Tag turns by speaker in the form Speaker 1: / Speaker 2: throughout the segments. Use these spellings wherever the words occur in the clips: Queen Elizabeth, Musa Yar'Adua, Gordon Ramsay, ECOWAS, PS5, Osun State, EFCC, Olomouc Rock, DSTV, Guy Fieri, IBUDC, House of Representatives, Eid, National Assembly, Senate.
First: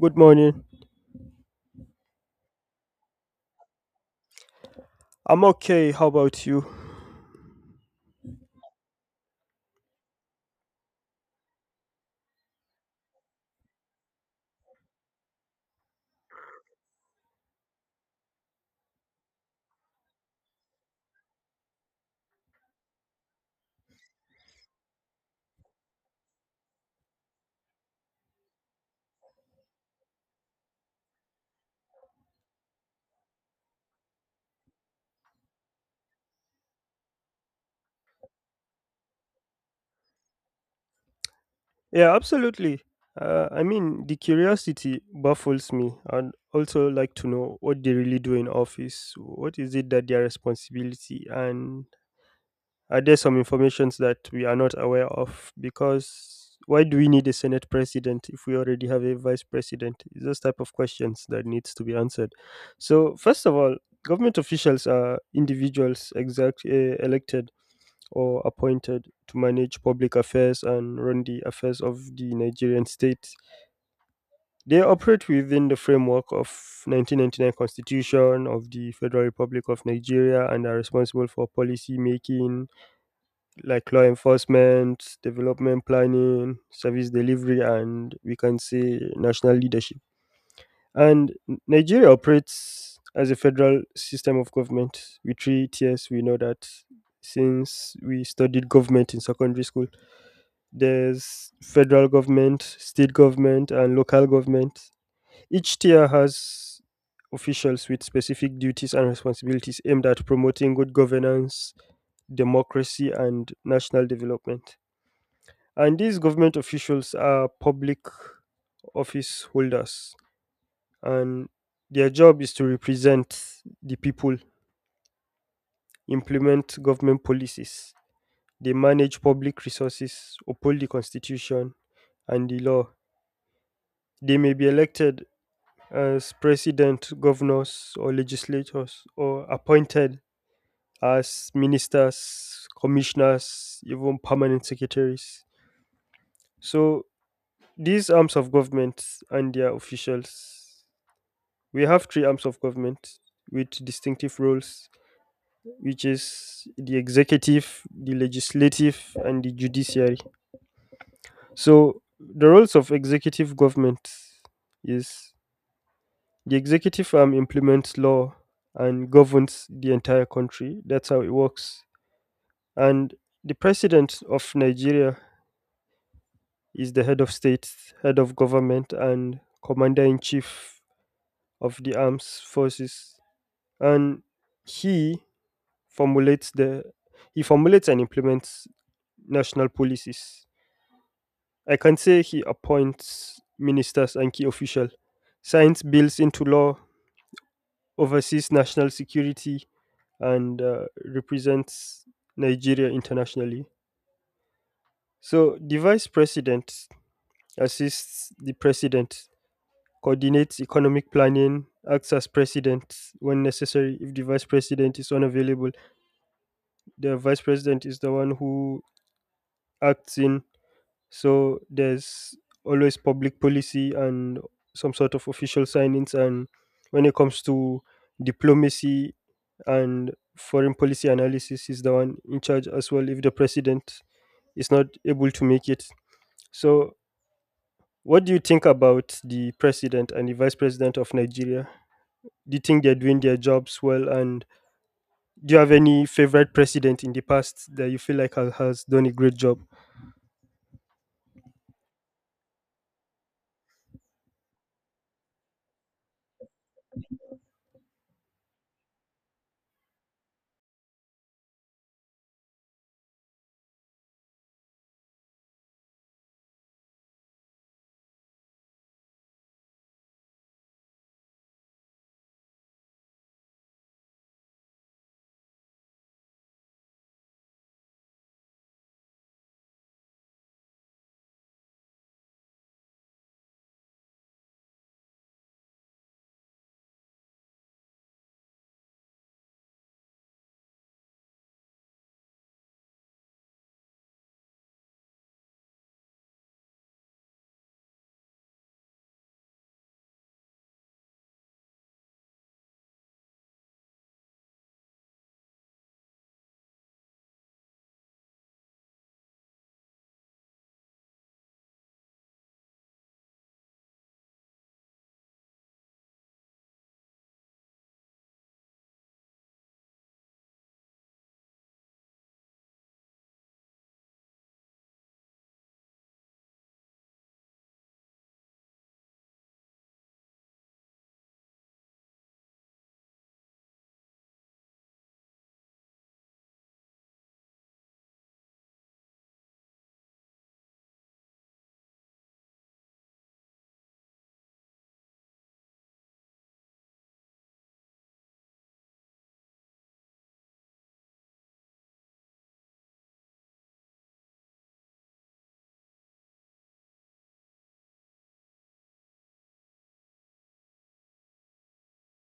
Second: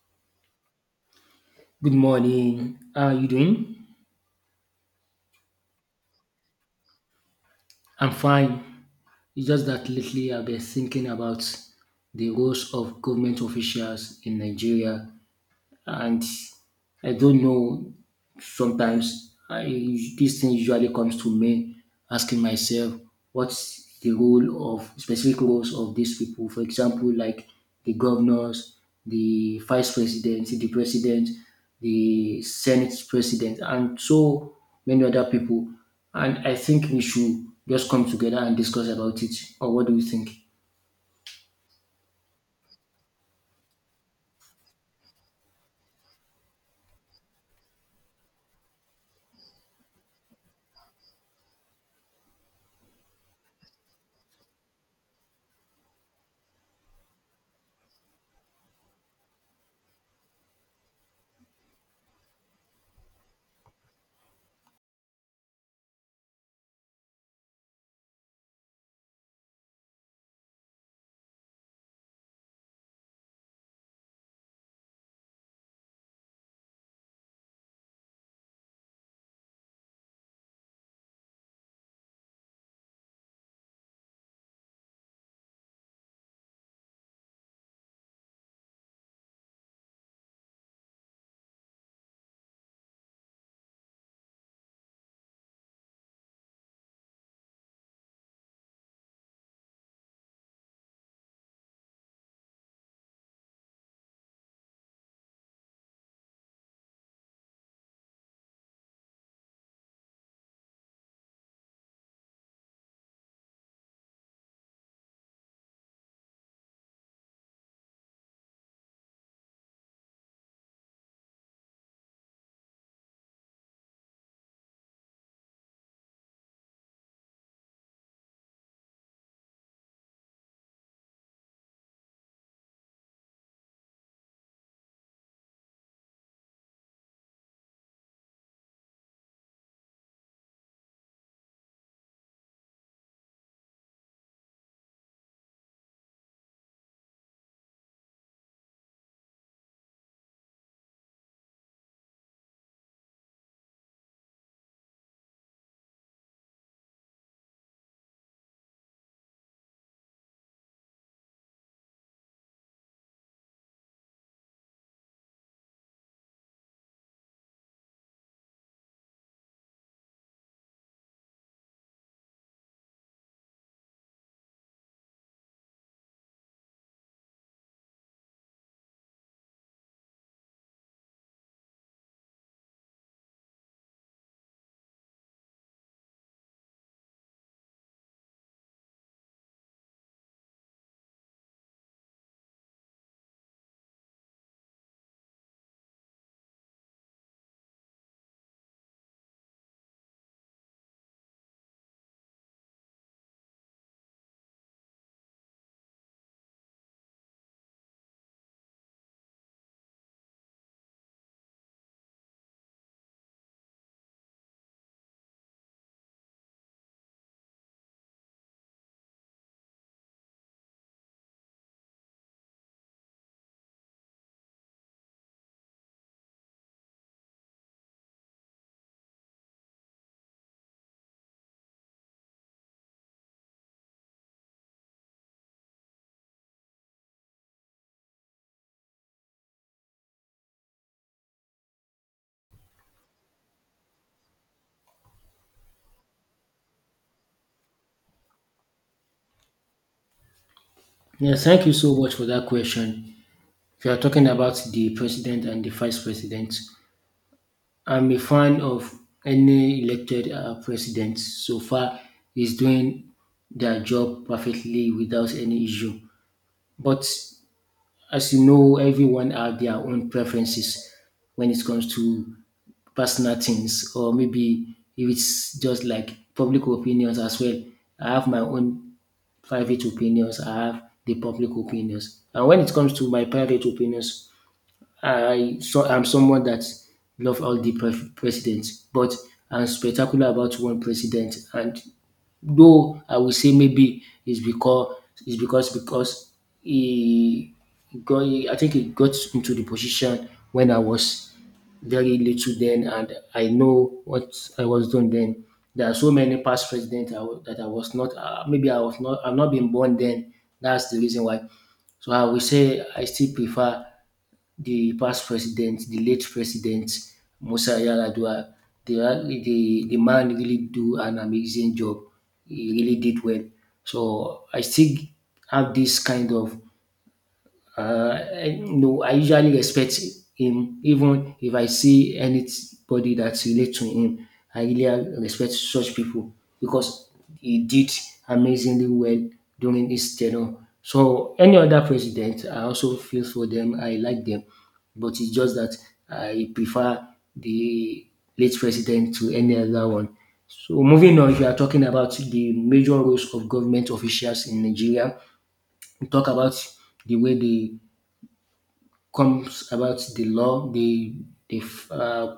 Speaker 1: Good morning.
Speaker 2: Good morning. How are you doing?
Speaker 1: I'm okay. How about you?
Speaker 2: I'm fine. It's just that lately I've been thinking about the roles of government officials in Nigeria, and I don't know. Sometimes I, this thing usually comes to me, asking myself, what's the role of specific roles of these people? For example, like the governors, the vice president, the senate president, and so many other people. And I think we should just come together and discuss about it. Or what do you think?
Speaker 1: Yeah, absolutely. The curiosity baffles me. I'd also like to know what they really do in office. What is it that their responsibility? And are there some informations that we are not aware of? Because why do we need a Senate president if we already have a vice president? It's those type of questions that needs to be answered. So, first of all, government officials are individuals exact, elected or appointed to manage public affairs and run the affairs of the Nigerian state. They operate within the framework of 1999 Constitution of the Federal Republic of Nigeria and are responsible for policy making like law enforcement, development planning, service delivery, and we can say national leadership. And Nigeria operates as a federal system of government with three tiers. We know that since we studied government in secondary school. There's federal government, state government, and local government. Each tier has officials with specific duties and responsibilities aimed at promoting good governance, democracy, and national development. And these government officials are public office holders, and their job is to represent the people, implement government policies, they manage public resources, uphold the constitution and the law. They may be elected as president, governors, or legislators, or appointed as ministers, commissioners, even permanent secretaries. So, these arms of government and their officials, we have three arms of government with distinctive roles, which is the executive, the legislative, and the judiciary. So, the roles of executive government is, the executive arm implements law and governs the entire country. That's how it works. And the president of Nigeria is the head of state, head of government, and commander in chief of the armed forces. And he formulates the he formulates and implements national policies. I can say he appoints ministers and key officials, signs bills into law, oversees national security, and represents Nigeria internationally. So, the vice president assists the president, coordinates economic planning, acts as president when necessary if the vice president is unavailable. The vice president is the one who acts in, so there's always public policy and some sort of official signings. And when it comes to diplomacy and foreign policy analysis, is the one in charge as well if the president is not able to make it. So, what do you think about the president and the vice president of Nigeria? Do you think they're doing their jobs well? And do you have any favorite president in the past that you feel like has done a great job?
Speaker 2: Yeah, thank you so much for that question. We are talking about the president and the vice president. I'm a fan of any elected president so far. Is doing their job perfectly without any issue. But as you know, everyone have their own preferences when it comes to personal things, or maybe if it's just like public opinions as well. I have my own private opinions. I have the public opinions, and when it comes to my private opinions, I so I'm someone that love all the presidents, but I'm spectacular about one president. And though I will say maybe it's because it's because he got I think he got into the position when I was very little then, and I know what I was doing then. There are so many past presidents that I was not. Maybe I was not. I'm not been born then. That's the reason why. So I will say I still prefer the past president, the late president Musa Yar'Adua. The man really do an amazing job. He really did well. So I still have this kind of I- no, I usually respect him even if I see anybody that relate to him. I really respect such people because he did amazingly well during his tenure. So any other president, I also feel for them. I like them, but it's just that I prefer the late president to any other one. So moving on, if you are talking about the major roles of government officials in Nigeria, we talk about the way they comes about the law. They uh,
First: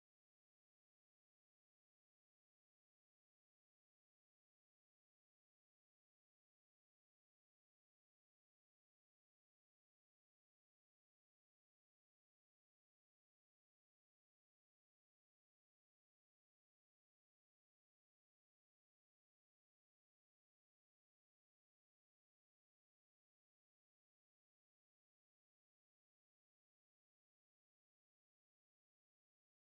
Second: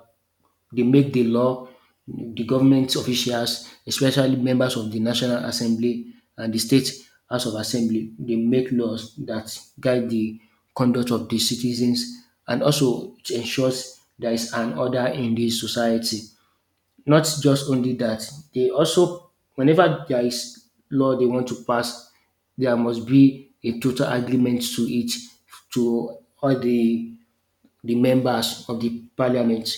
Speaker 2: they make the law. The government officials, especially members of the National Assembly and the State House of Assembly, they make laws that guide the conduct of the citizens, and also it ensures there is an order in the society. Not just only that, they also whenever there is law they want to pass, there must be a total agreement to it to all the members of the parliament.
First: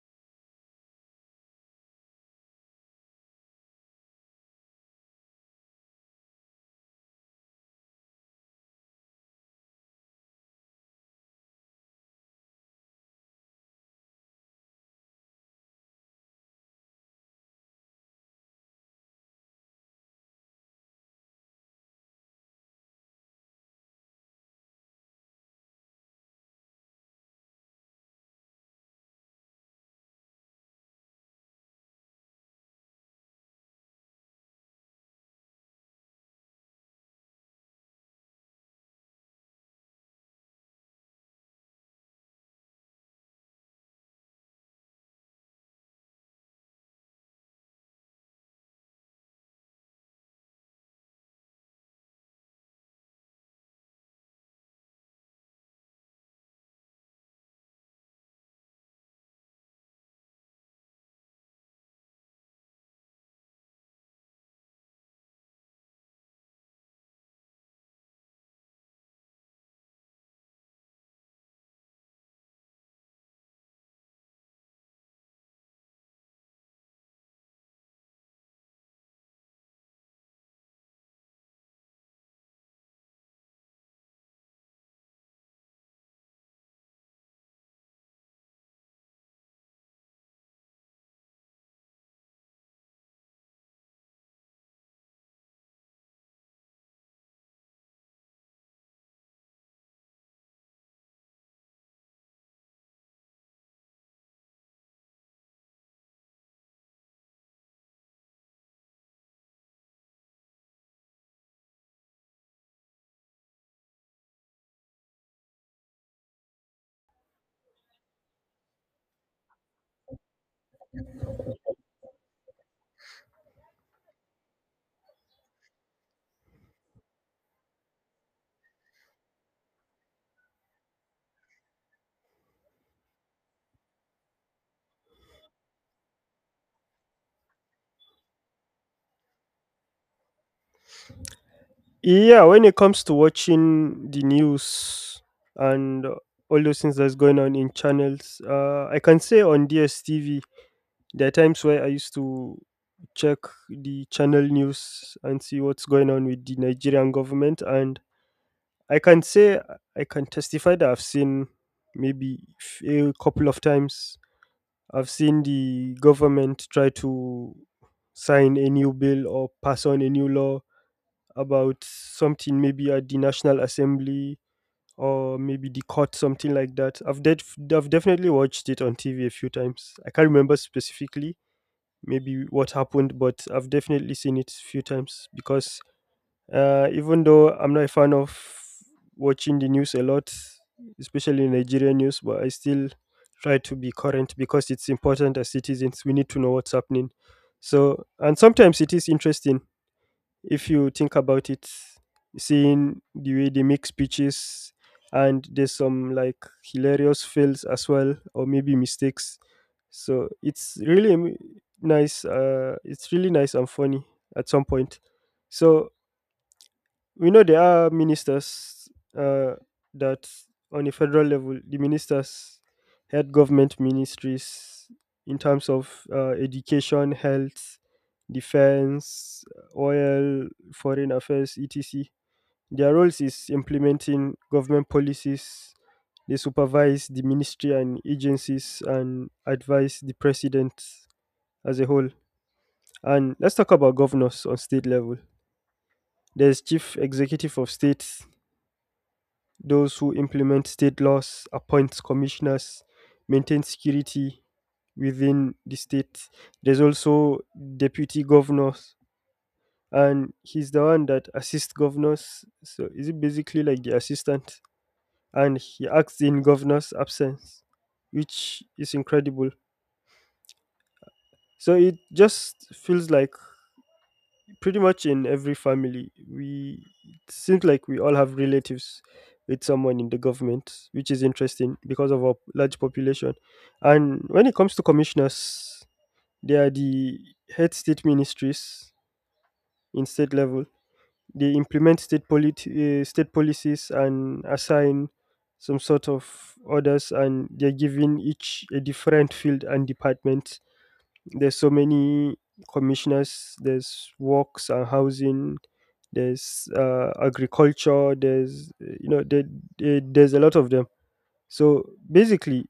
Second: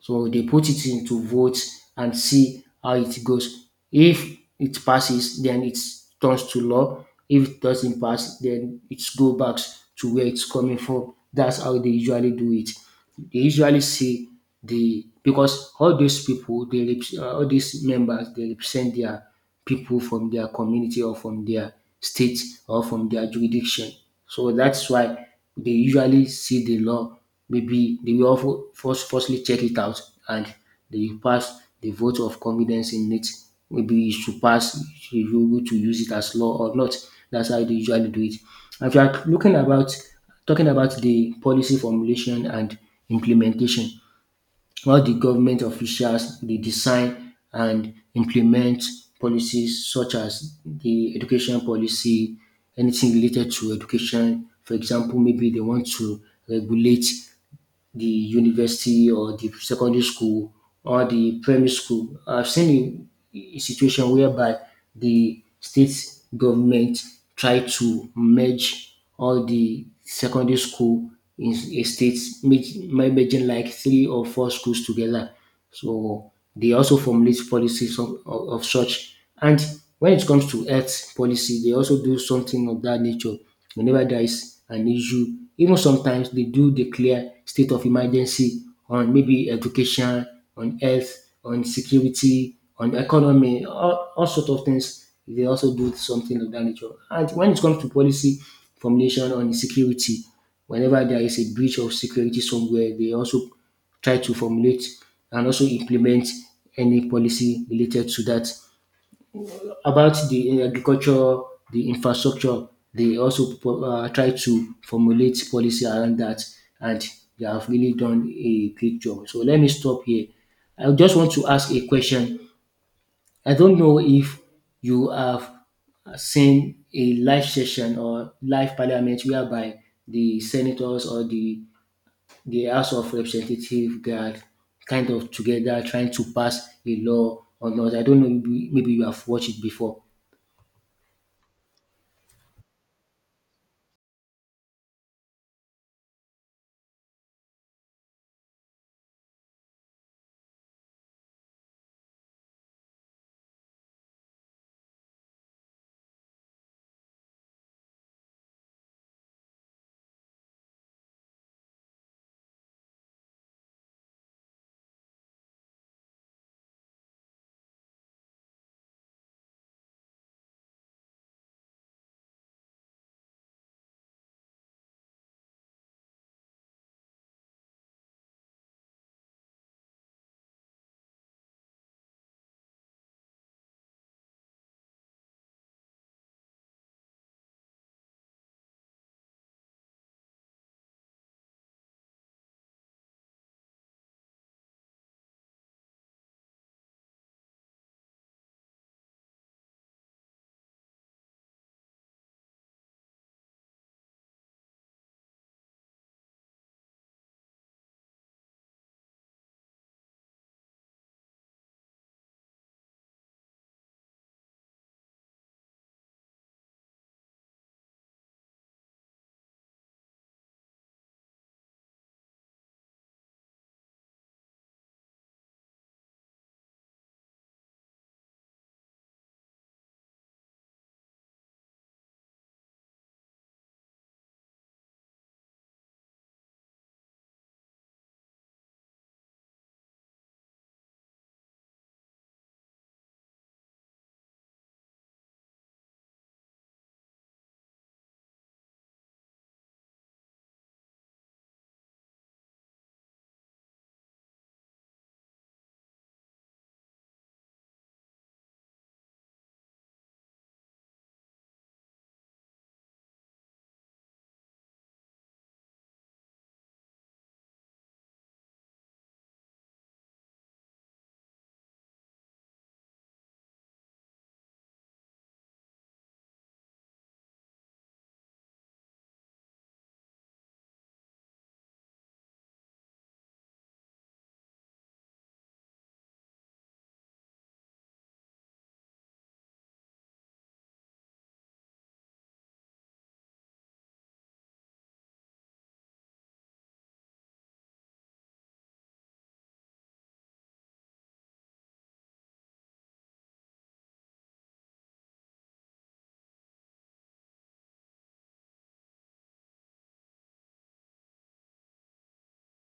Speaker 2: So they put it into vote and see how it goes. If it passes, then it turns to law. If it doesn't pass, then it go back to where it's coming from. That's how they usually do it. They usually see the because all those people, all these members, they represent their people from their community or from their state or from their jurisdiction. So that's why they usually see the law. Maybe they will also firstly check it out and they pass the vote of confidence in it. Maybe it should pass, you should be able to use it as law or not. That's how they usually do it. If you are looking about talking about the policy formulation and implementation, how the government officials they design and implement policies such as the education policy, anything related to education. For example, maybe they want to regulate the university or the secondary school or the primary school. I've seen a situation whereby the state government try to merge all the secondary school in a state, merging like three or four schools together. So they also formulate policies of such. And when it comes to health policy, they also do something of that nature. Whenever there is an issue, even sometimes they do declare state of emergency on maybe education, on health, on security, on economy, all sorts of things. They also do something of that nature. And when it comes to policy formulation on security, whenever there is a breach of security somewhere, they also try to formulate and also implement any policy related to that. About the agriculture, the infrastructure, they also try to formulate policy around that, and they have really done a great job. So let me stop here. I just want to ask a question. I don't know if you have seen a live session or live parliament whereby the senators or the House of Representative, they are kind of together trying to pass a law or not. I don't know, maybe you have watched it before.
Speaker 1: Yeah, when it comes to watching the news and all those things that's going on in channels, I can say on DSTV, there are times where I used to check the channel news and see what's going on with the Nigerian government, and I can say I can testify that I've seen maybe a couple of times I've seen the government try to sign a new bill or pass on a new law about something maybe at the National Assembly or maybe the court, something like that. I've definitely watched it on TV a few times. I can't remember specifically maybe what happened, but I've definitely seen it a few times because even though I'm not a fan of watching the news a lot, especially Nigerian news, but I still try to be current because it's important as citizens. We need to know what's happening. So, and sometimes it is interesting if you think about it, seeing the way they make speeches, and there's some like hilarious fails as well, or maybe mistakes. So, nice. It's really nice and funny at some point. So, we know there are ministers uh, that on a federal level the ministers head government ministries in terms of education, health, defense, oil, foreign affairs, etc. Their roles is implementing government policies, they supervise the ministry and agencies and advise the president as a whole. And let's talk about governors. On state level, there's chief executive of state, those who implement state laws, appoint commissioners, maintain security within the state. There's also deputy governors, and he's the one that assists governors. So is it basically like the assistant? And he acts in governor's absence, which is incredible. So it just feels like pretty much in every family we it seems like we all have relatives with someone in the government, which is interesting because of our large population. And when it comes to commissioners, they are the head state ministries. In state level they implement state policies and assign some sort of orders, and they're giving each a different field and department. There's so many commissioners. There's works and housing, there's agriculture, there's there's a lot of them. So basically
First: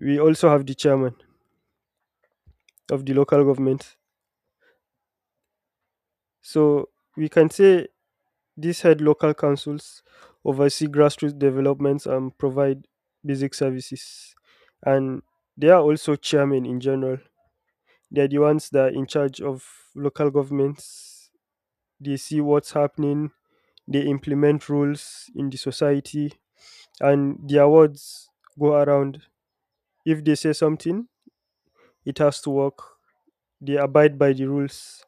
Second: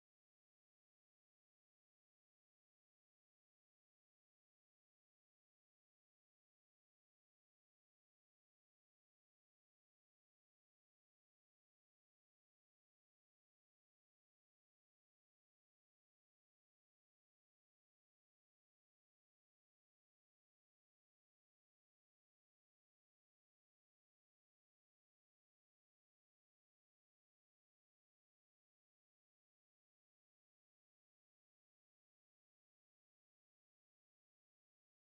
Speaker 1: we also have the chairman of the local government. So we can say these head local councils oversee grassroots developments and provide basic services. And they are also chairmen. In general, they're the ones that are in charge of local governments. They see what's happening, they implement rules in the society, and their words go around. If they say something, it has to work. They abide by the rules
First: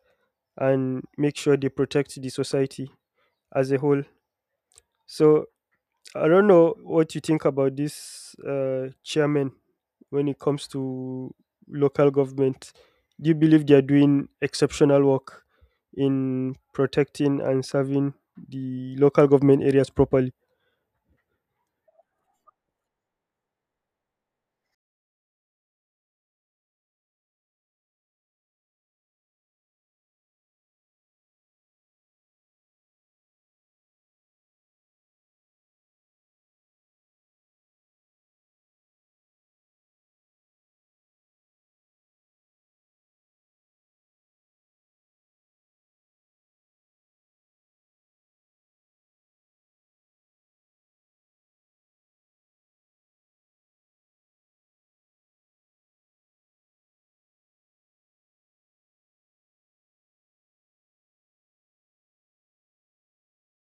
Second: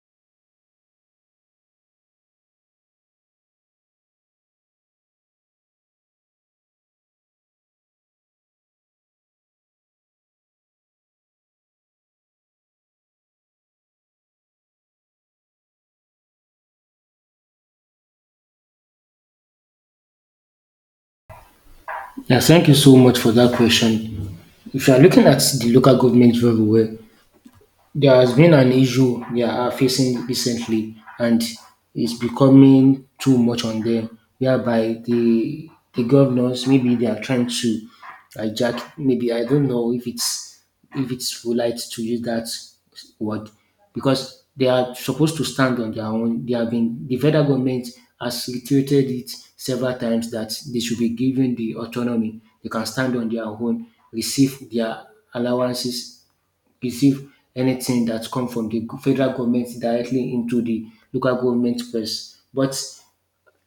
Speaker 1: and make sure they protect the society as a whole. So I don't know what you think about this chairman when it comes to local government. Do you believe they are doing exceptional work in protecting and serving the local government areas properly?
Speaker 2: Yeah, thank you so much for that question. If you are looking at the local government very well, there has been an issue they are facing recently, and it's becoming too much on them, whereby the governors maybe they are trying to hijack. Maybe I don't know if it's polite to use that word because they are supposed to stand on their own. They have been the federal government has reiterated it several times that they should be given the autonomy. They can stand on their own, receive their allowances, receive anything that come from the federal government directly into the local government purse. But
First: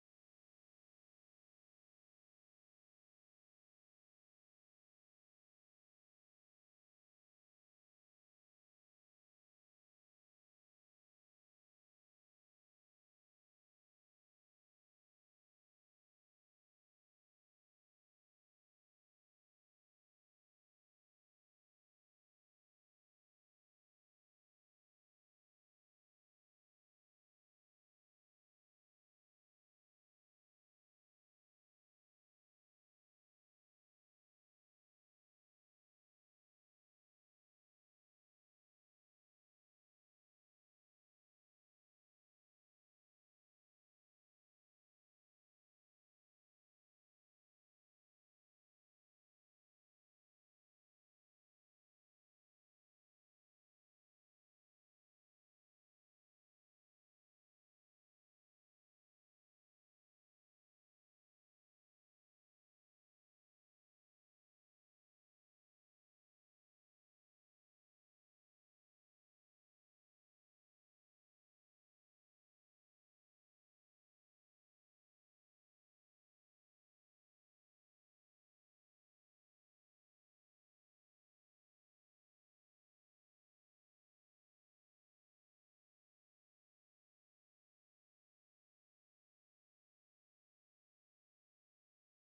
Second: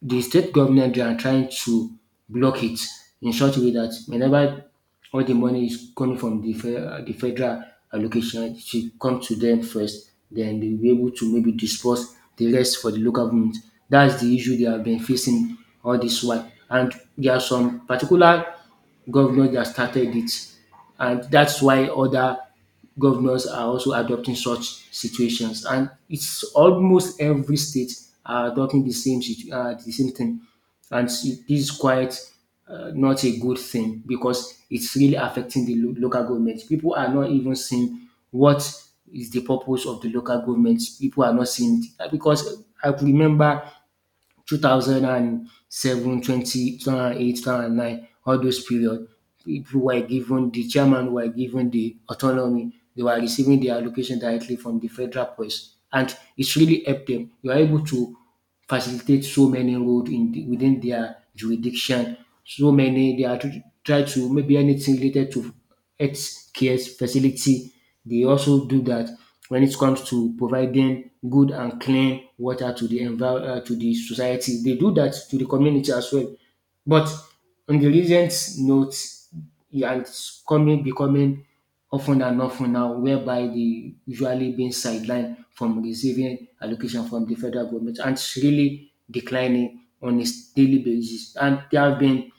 Speaker 2: the state government they are trying to block it in such a way that whenever all the money is coming from the federal allocation, it should come to them first. Then they'll be able to maybe disperse the rest for the local government. That's the issue they have been facing all this while. And there are some particular governors that started it. And that's why other governors are also adopting such situations. And it's almost every state are adopting the the same thing. And see, this is quite not a good thing because it's really affecting local government. People are not even seeing what is the purpose of the local government. People are not seeing it. Because I could remember 2007, 20, 2009, all those periods, people were given, the chairman were given the autonomy. They were receiving their allocation directly from the federal police. And it's really helped them. You are able to facilitate so many roads in within their jurisdiction. So many, try to maybe anything related to health care facility, they also do that. When it comes to providing good and clean water to to the society, they do that to the community as well. But on the recent note, yeah, it's coming becoming often and often now, whereby they usually being sidelined from receiving allocation from the federal government, and it's really declining on a daily basis. And there have been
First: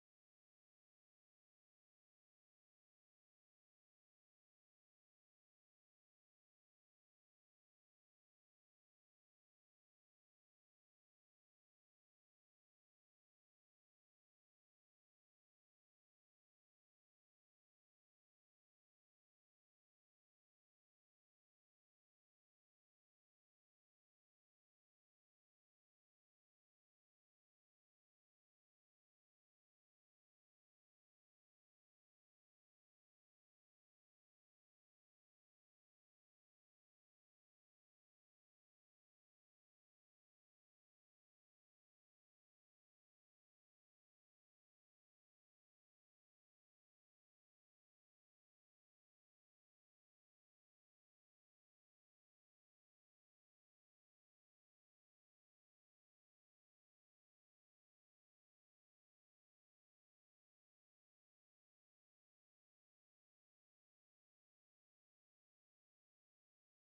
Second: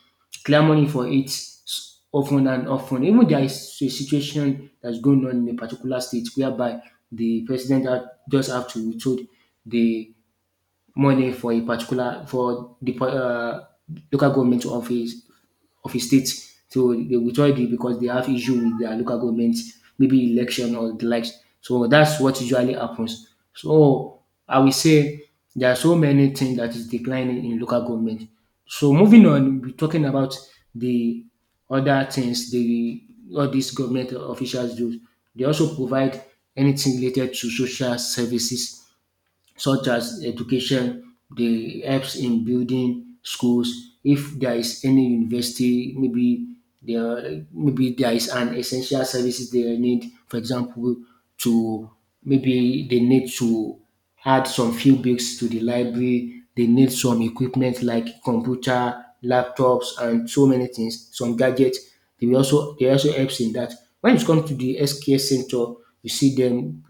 Speaker 2: clamoring for it often and often. Even there is a situation that's going on in a particular state whereby just have to withhold the money for a particular for the local government of his state. So they withdraw it because they have issue with their local government, maybe election or the likes. So that's what usually happens. So I will say there are so many things that is declining in local government. So moving on, we're talking about the other things the all these government officials do. They also provide anything related to social services such as education. They helps in building schools. If there is any university, maybe there is an essential services they need. For example, to maybe they need to add some few books to the library, they need some equipment like computer, laptops, and so many things, some gadgets. They will also they also helps in that. When it comes to the healthcare center, you see them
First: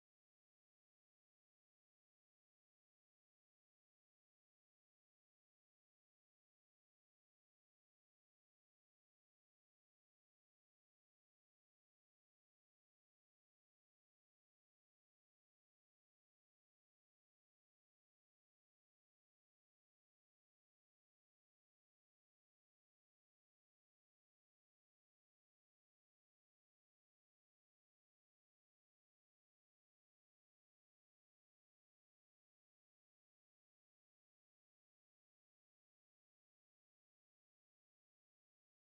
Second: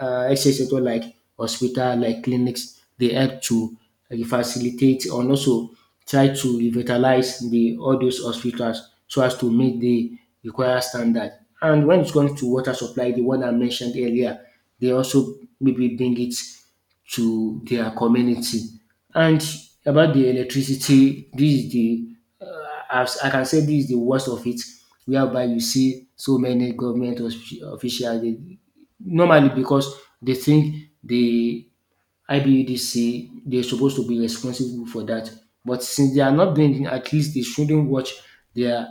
Speaker 2: health sector like hospital, like clinics, they help to facilitate and also try to revitalize the all those hospitals so as to meet the required standard. And when it comes to water supply, the one I mentioned earlier, they also maybe bring it to their community. And about the electricity, this is the uh, as I can say this is the worst of it, whereby you see so many officials normally because they think the IBUDC they're supposed to be responsible for that. But since they are not doing it, at least they shouldn't watch their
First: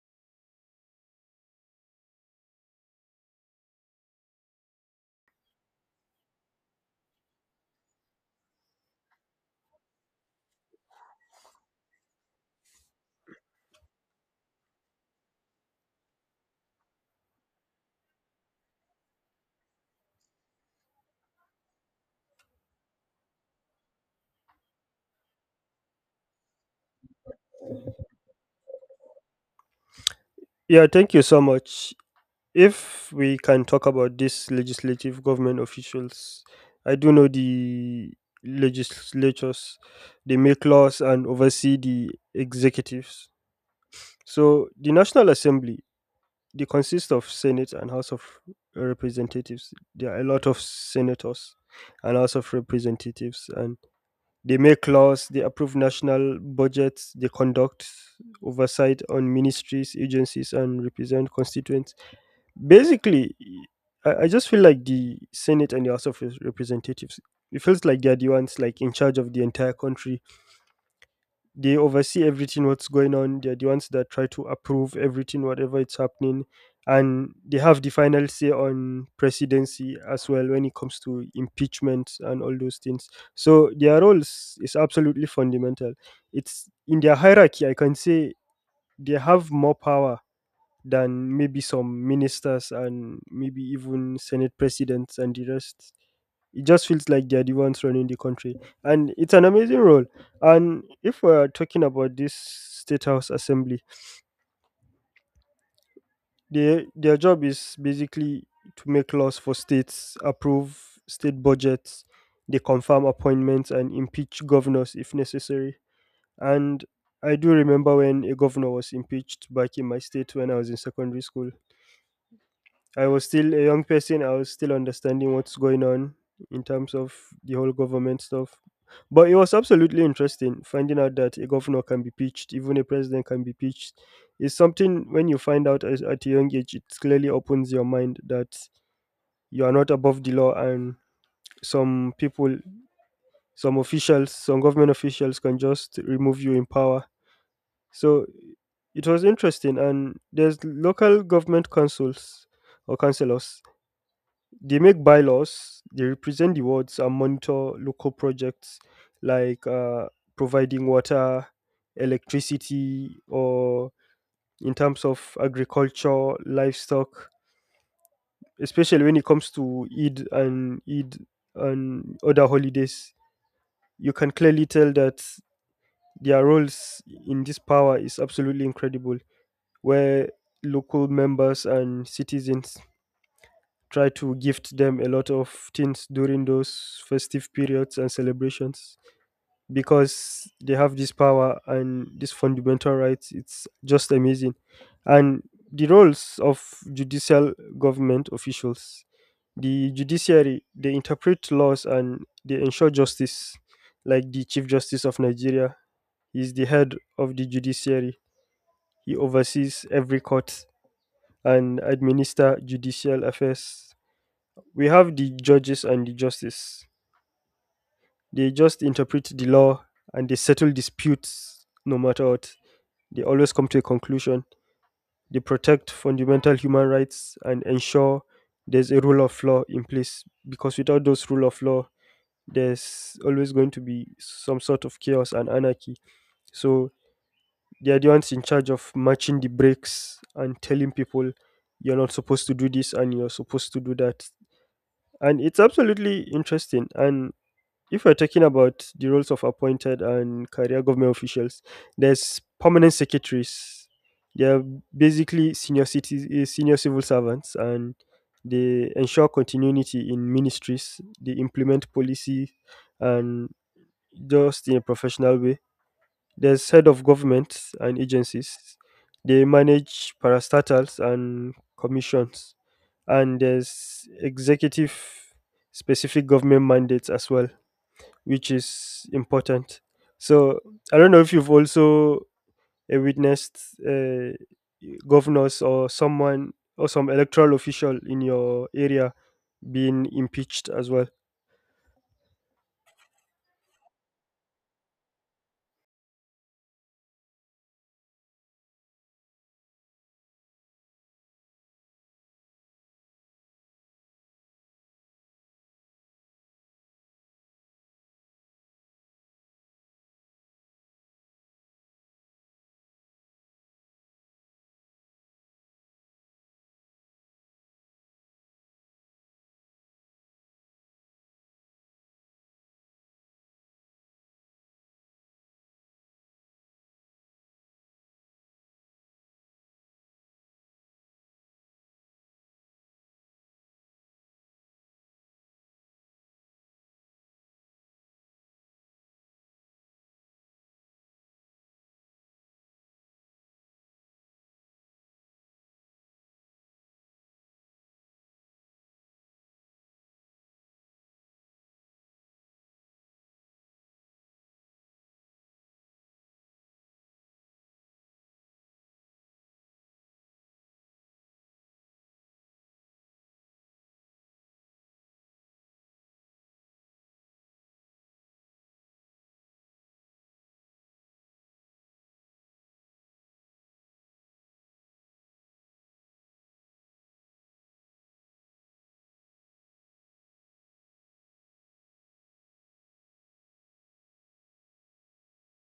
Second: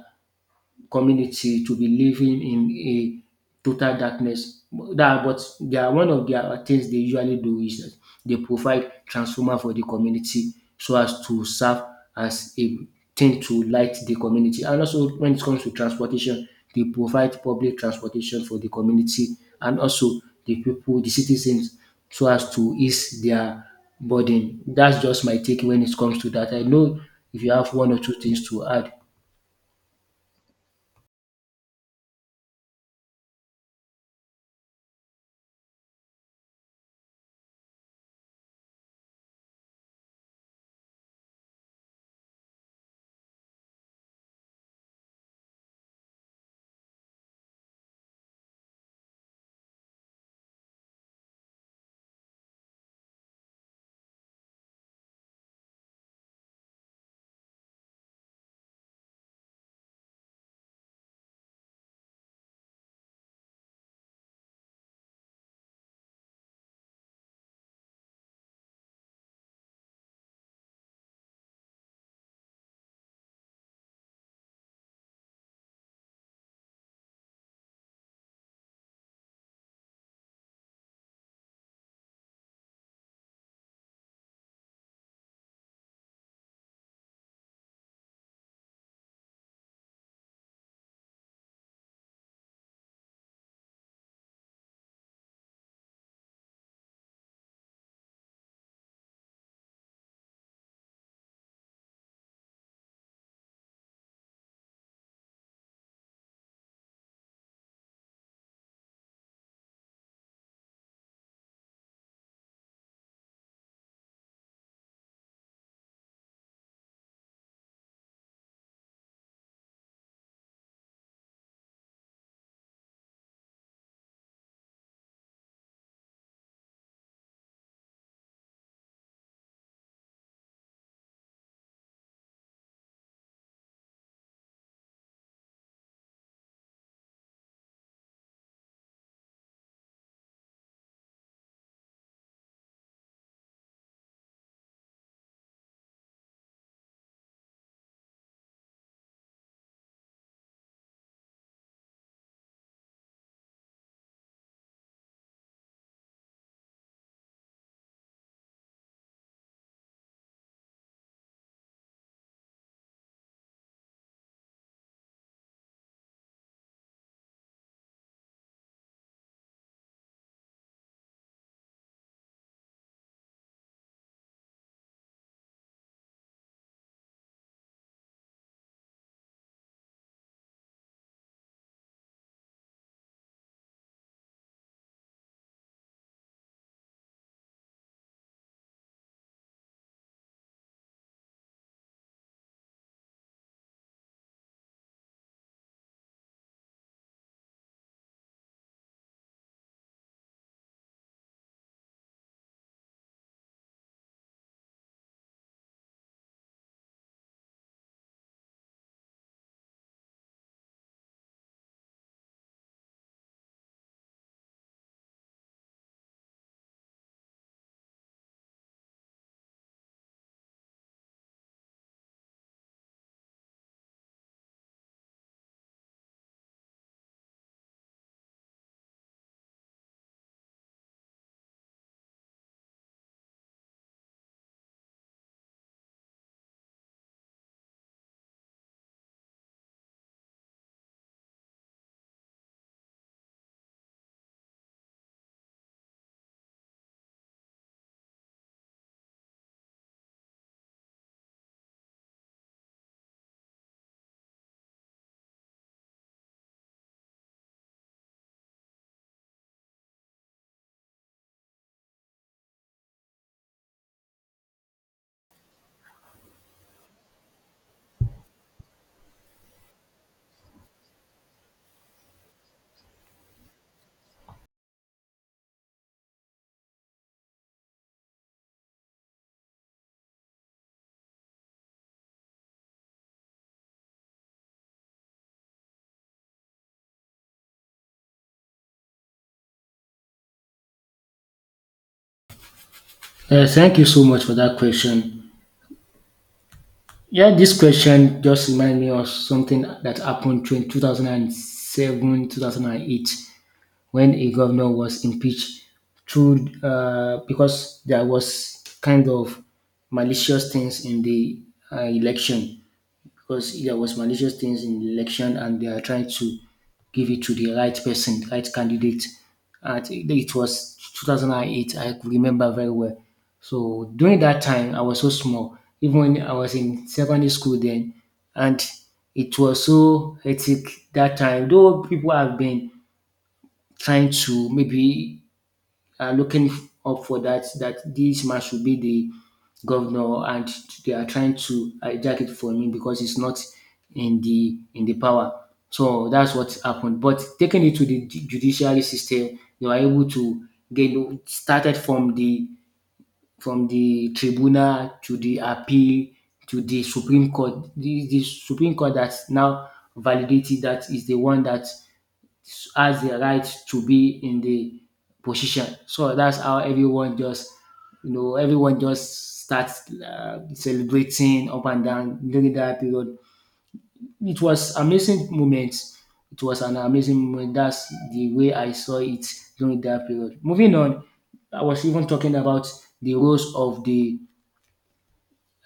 Speaker 2: community to be living in a total darkness. That but they are one of their things they usually do is that they provide transformer for the community so as to serve as a thing to light the community. And also when it comes to transportation, they provide public transportation for the community and also the people, the citizens, so as to ease their burden. That's just my take when it comes to that. I know if you have one or two things to add.
Speaker 1: Yeah, thank you so much. If we can talk about these legislative government officials, I do know the legislatures, they make laws and oversee the executives. So the National Assembly, they consist of Senate and House of Representatives. There are a lot of senators and House of Representatives, and they make laws, they approve national budgets, they conduct oversight on ministries, agencies, and represent constituents basically. I just feel like the Senate and the House of Representatives, it feels like they're the ones like in charge of the entire country. They oversee everything what's going on. They're the ones that try to approve everything whatever it's happening, and they have the final say on presidency as well when it comes to impeachment and all those things. So their role is absolutely fundamental. It's in their hierarchy, I can say. They have more power than maybe some ministers and maybe even senate presidents and the rest. It just feels like they're the ones running the country, and it's an amazing role. And if we're talking about this state house assembly, their job is basically to make laws for states, approve state budgets, they confirm appointments and impeach governors if necessary. And I do remember when a governor was impeached back in my state when I was in secondary school. I was still a young person. I was still understanding what's going on in terms of the whole government stuff. But it was absolutely interesting finding out that a governor can be pitched, even a president can be pitched. It's something when you find out as, at a young age, it clearly opens your mind that you are not above the law, and some people, some officials, some government officials can just remove you in power. So it was interesting. And there's local government councils or councillors. They make bylaws, they represent the wards and monitor local projects like providing water, electricity, or in terms of agriculture, livestock, especially when it comes to Eid and Eid and other holidays. You can clearly tell that their roles in this power is absolutely incredible, where local members and citizens try to gift them a lot of things during those festive periods and celebrations because they have this power and this fundamental rights. It's just amazing. And the roles of judicial government officials, the judiciary, they interpret laws and they ensure justice. Like the chief justice of Nigeria is the head of the judiciary. He oversees every court and administer judicial affairs. We have the judges and the justice. They just interpret the law and they settle disputes no matter what. They always come to a conclusion. They protect fundamental human rights and ensure there's a rule of law in place because without those rule of law, there's always going to be some sort of chaos and anarchy. So they are the ones in charge of matching the breaks and telling people you're not supposed to do this and you're supposed to do that. And it's absolutely interesting. And if we're talking about the roles of appointed and career government officials, there's permanent secretaries. They're basically senior civil servants, and they ensure continuity in ministries. They implement policy, and just in a professional way. There's head of governments and agencies. They manage parastatals and commissions, and there's executive specific government mandates as well, which is important. So I don't know if you've also witnessed uh, governors or someone or some electoral official in your area being impeached as well.
Speaker 2: Thank you so much for that question. Yeah, this question just reminded me of something that happened between 2007 2008 when a governor was impeached through because there was kind of malicious things in the election, because there was malicious things in the election and they are trying to give it to the right person, the right candidate. I think that it was 2008. I could remember very well. So during that time, I was so small. Even when I was in secondary school then, and it was so hectic that time. Though people have been trying to maybe looking up for that this man should be the governor, and they are trying to hijack it for him because it's not in the in the power. So that's what happened. But taking it to the judiciary system, they were able to get started from the tribunal to the appeal to the Supreme Court. The Supreme Court that now validated that is the one that has the right to be in the position. So that's how everyone just, everyone just starts celebrating up and down during that period. It was amazing moment. It was an amazing moment. That's the way I saw it during that period. Moving on, I was even talking about the roles of the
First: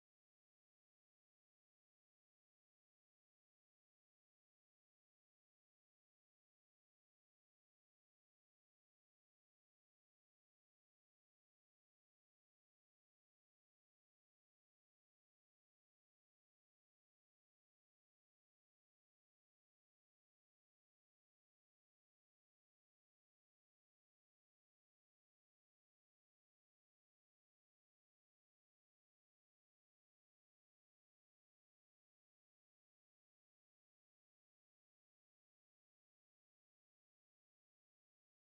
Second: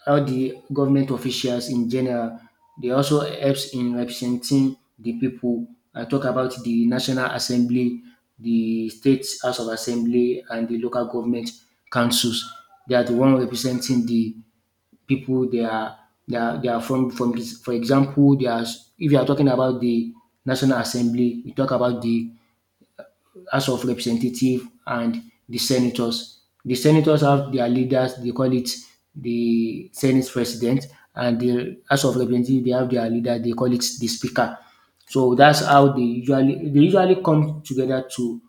Speaker 2: all the government officials in general. They also helps in representing the people. I talk about the National Assembly, the State House of Assembly, and the local government councils. They are the one representing the people. They are from this, for example, they are, if you are talking about the National Assembly, we talk about the House of Representative and the senators. The senators have their leaders, they call it the Senate President, and the House of Representative they have their leader, they call it the Speaker. So that's how they usually come together to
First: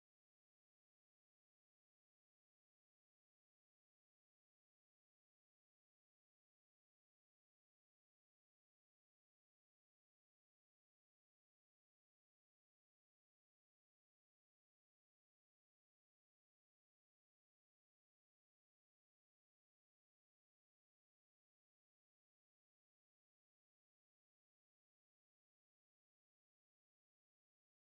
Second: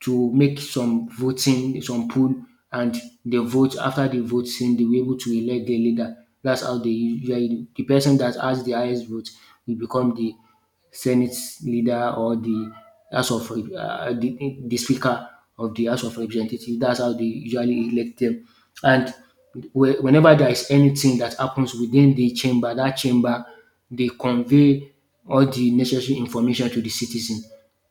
Speaker 2: make some voting, some poll, and they vote. After the vote, then they were able to elect the leader. That's how they usually do. The person that has the highest vote will become the Senate leader or the House of the Speaker of the House of Representatives. That's how they usually elect them. And whenever there is anything that happens within the chamber, that chamber they convey all the necessary information to the citizen.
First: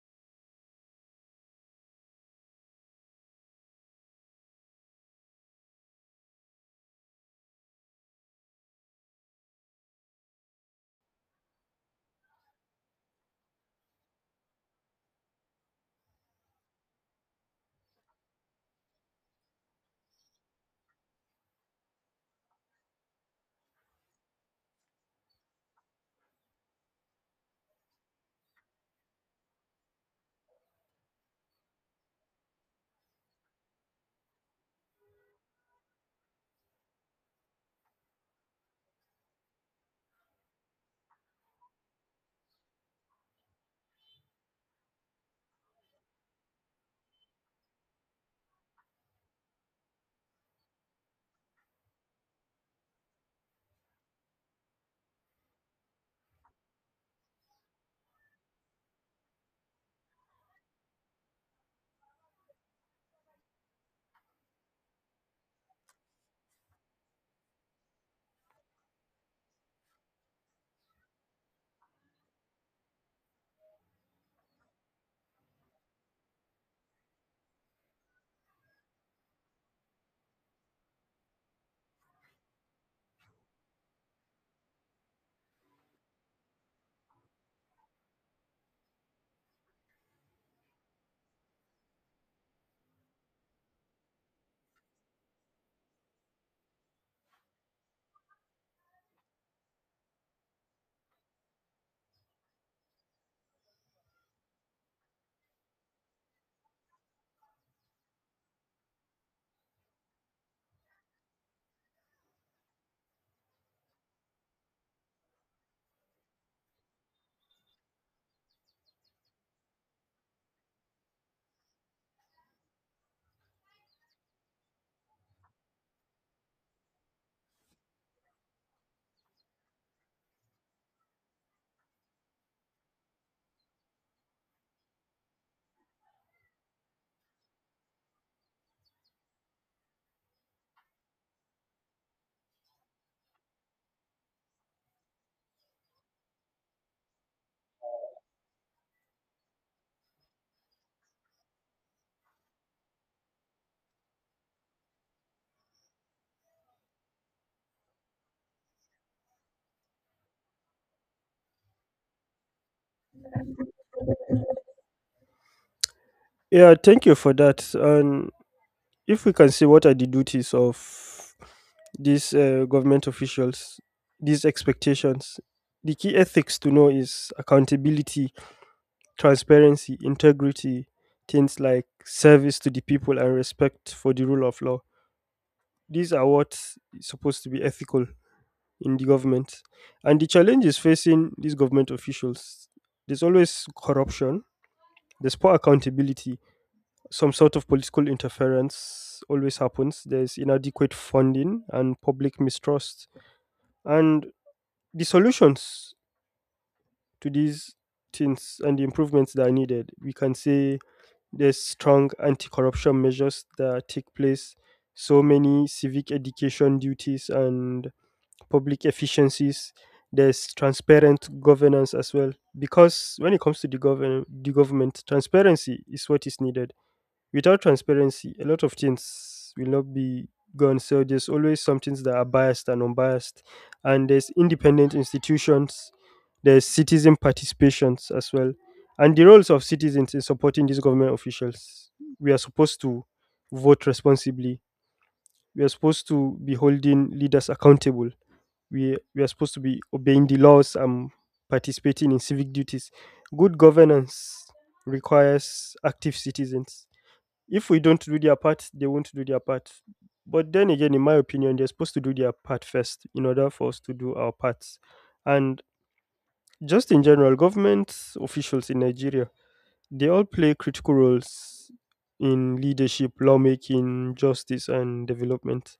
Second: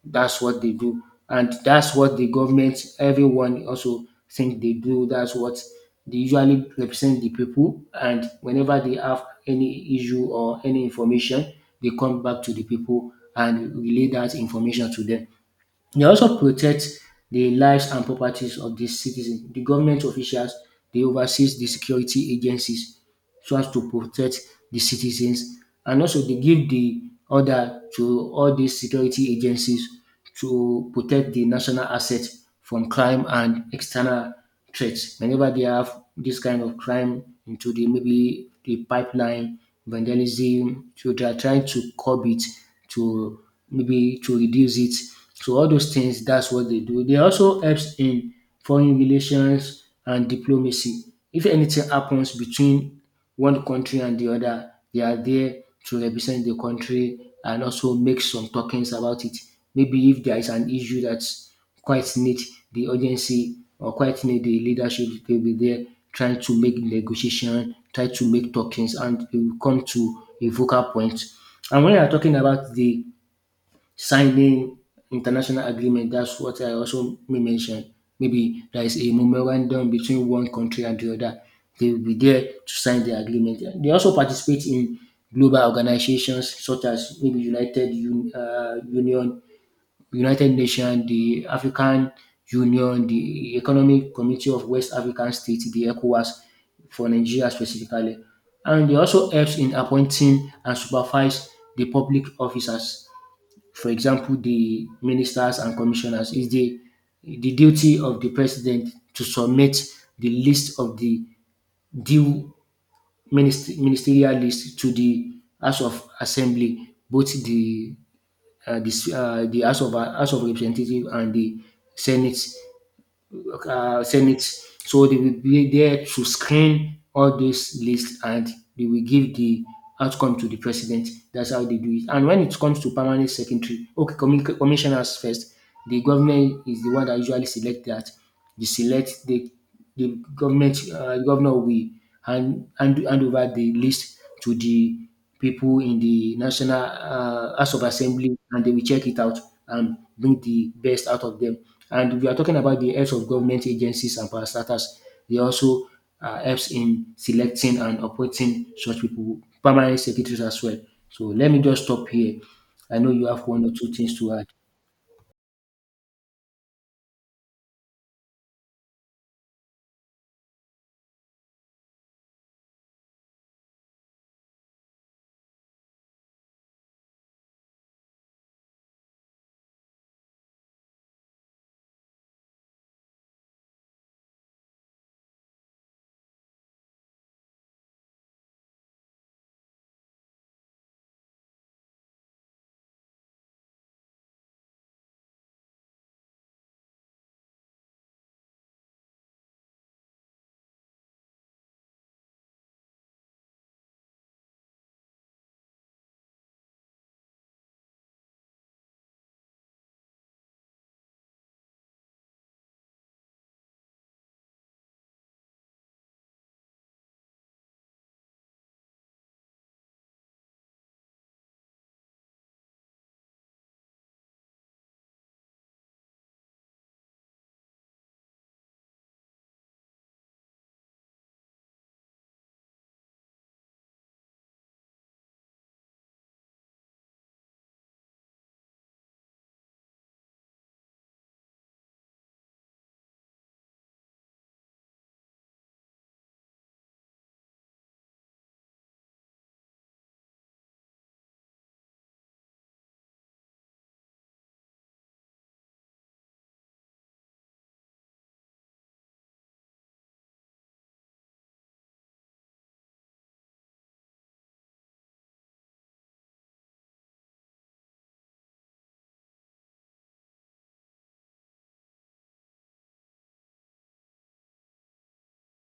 Speaker 2: That's what they do, and that's what the government, everyone also think they do. That's what they usually represent the people, and whenever they have any issue or any information, they come back to the people and relay that information to them. They also protect the lives and properties of the citizen. The government officials they oversees the security agencies so as to protect the citizens, and also they give the order to all these security agencies to protect the national assets from crime and external threats. Whenever they have this kind of crime into the maybe the pipeline vandalism, so they are trying to curb it to maybe to reduce it. So all those things, that's what they do. They also helps in foreign relations and diplomacy. If anything happens between one country and the other, they are there to represent the country and also make some talkings about it. Maybe if there is an issue that quite neat. The urgency or quite neat. The leadership will be there trying to make negotiation, try to make talkings and they will come to a vocal point. And when you are talking about the signing international agreement, that's what I also may mention. Maybe there is a memorandum between one country and the other. They will be there to sign the agreement. They also participate in global organizations such as maybe United Union, United Nations, the African Union, the Economic Committee of West African States, the ECOWAS for Nigeria specifically. And it also helps in appointing and supervise the public officers. For example, the ministers and commissioners is the duty of the president to submit the list of the due ministerial list to the House of Assembly, both the House of Representative and the Senate Senate. So they will be there to screen all those lists and they will give the outcome to the president. That's how they do it. And when it comes to permanent secretary, okay, commissioners first. The government is the one that usually select that. They select the government governor will hand over the list to the people in the national house of assembly and they will check it out and bring the best out of them. And we are talking about the heads of government agencies and parastatals, they also helps in selecting and appointing such people, permanent secretaries as well. So let me just stop here. I know you have one or two things to add.
Speaker 1: Yeah, thank you for that. And if we can see what are the duties of these government officials, these expectations, the key ethics to know is accountability, transparency, integrity, things like service to the people and respect for the rule of law. These are what's supposed to be ethical in the government. And the challenge is facing these government officials. There's always corruption, there's poor accountability, some sort of political interference always happens, there's inadequate funding and public mistrust. And the solutions to these things and the improvements that are needed, we can say there's strong anti-corruption measures that take place, so many civic education duties and public efficiencies. There's transparent governance as well, because when it comes to the government, transparency is what is needed. Without transparency, a lot of things will not be gone. So there's always some things that are biased and unbiased. And there's independent institutions, there's citizen participations as well. And the roles of citizens in supporting these government officials. We are supposed to vote responsibly. We are supposed to be holding leaders accountable. We are supposed to be obeying the laws and participating in civic duties. Good governance requires active citizens. If we don't do their part, they won't do their part. But then again, in my opinion, they're supposed to do their part first in order for us to do our parts. And just in general, government officials in Nigeria, they all play critical roles in leadership, lawmaking, justice, and development.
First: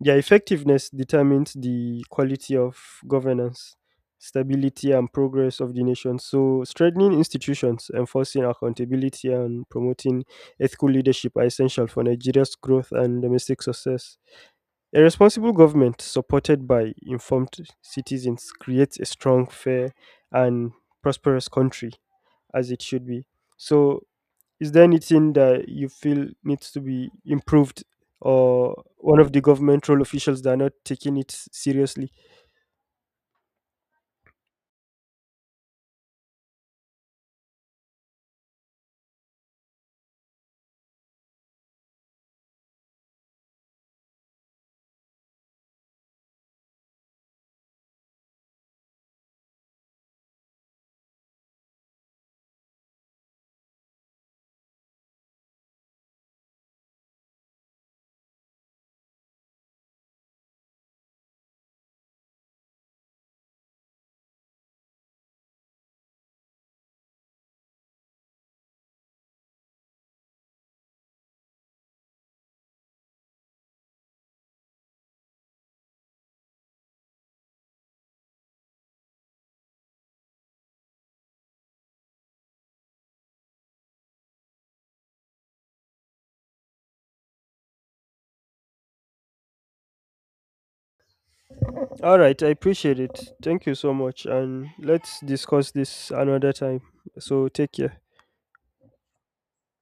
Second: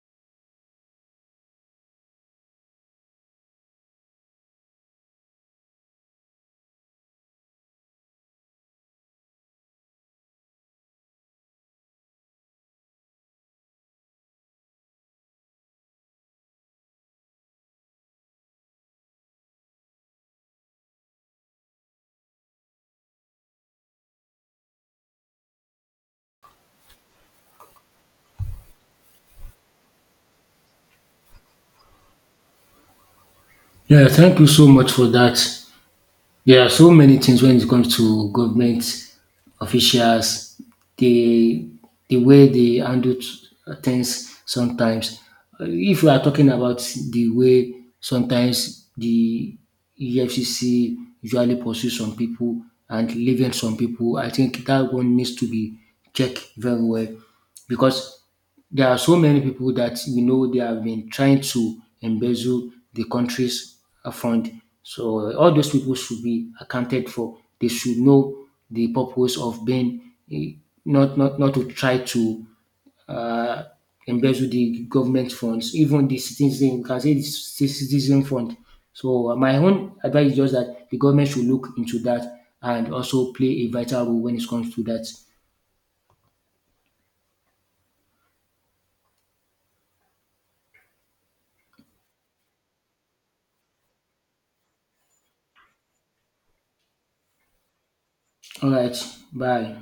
Speaker 1: Their effectiveness determines the quality of governance, stability, and progress of the nation. So, strengthening institutions, enforcing accountability, and promoting ethical leadership are essential for Nigeria's growth and domestic success. A responsible government supported by informed citizens creates a strong, fair, and prosperous country, as it should be. So, is there anything that you feel needs to be improved or one of the governmental officials that are not taking it seriously?
Speaker 2: Yeah, thank you so much for that. There are so many things when it comes to government officials, the the way they handle things sometimes. If we are talking about the way sometimes the EFCC usually pursue some people and leaving some people, I think that one needs to be checked very well, because there are so many people that we know they have been trying to embezzle the country's fund. So all those people should be accounted for. They should know the purpose of being eh, not to try to uh, embezzle the government funds, even the citizen, you can say the citizen fund. So my own advice is just that the government should look into that and also play a vital role when it comes to that.
Speaker 1: All right, I appreciate it. Thank you so much. And let's discuss this another time. So take care.
Speaker 2: All right, bye.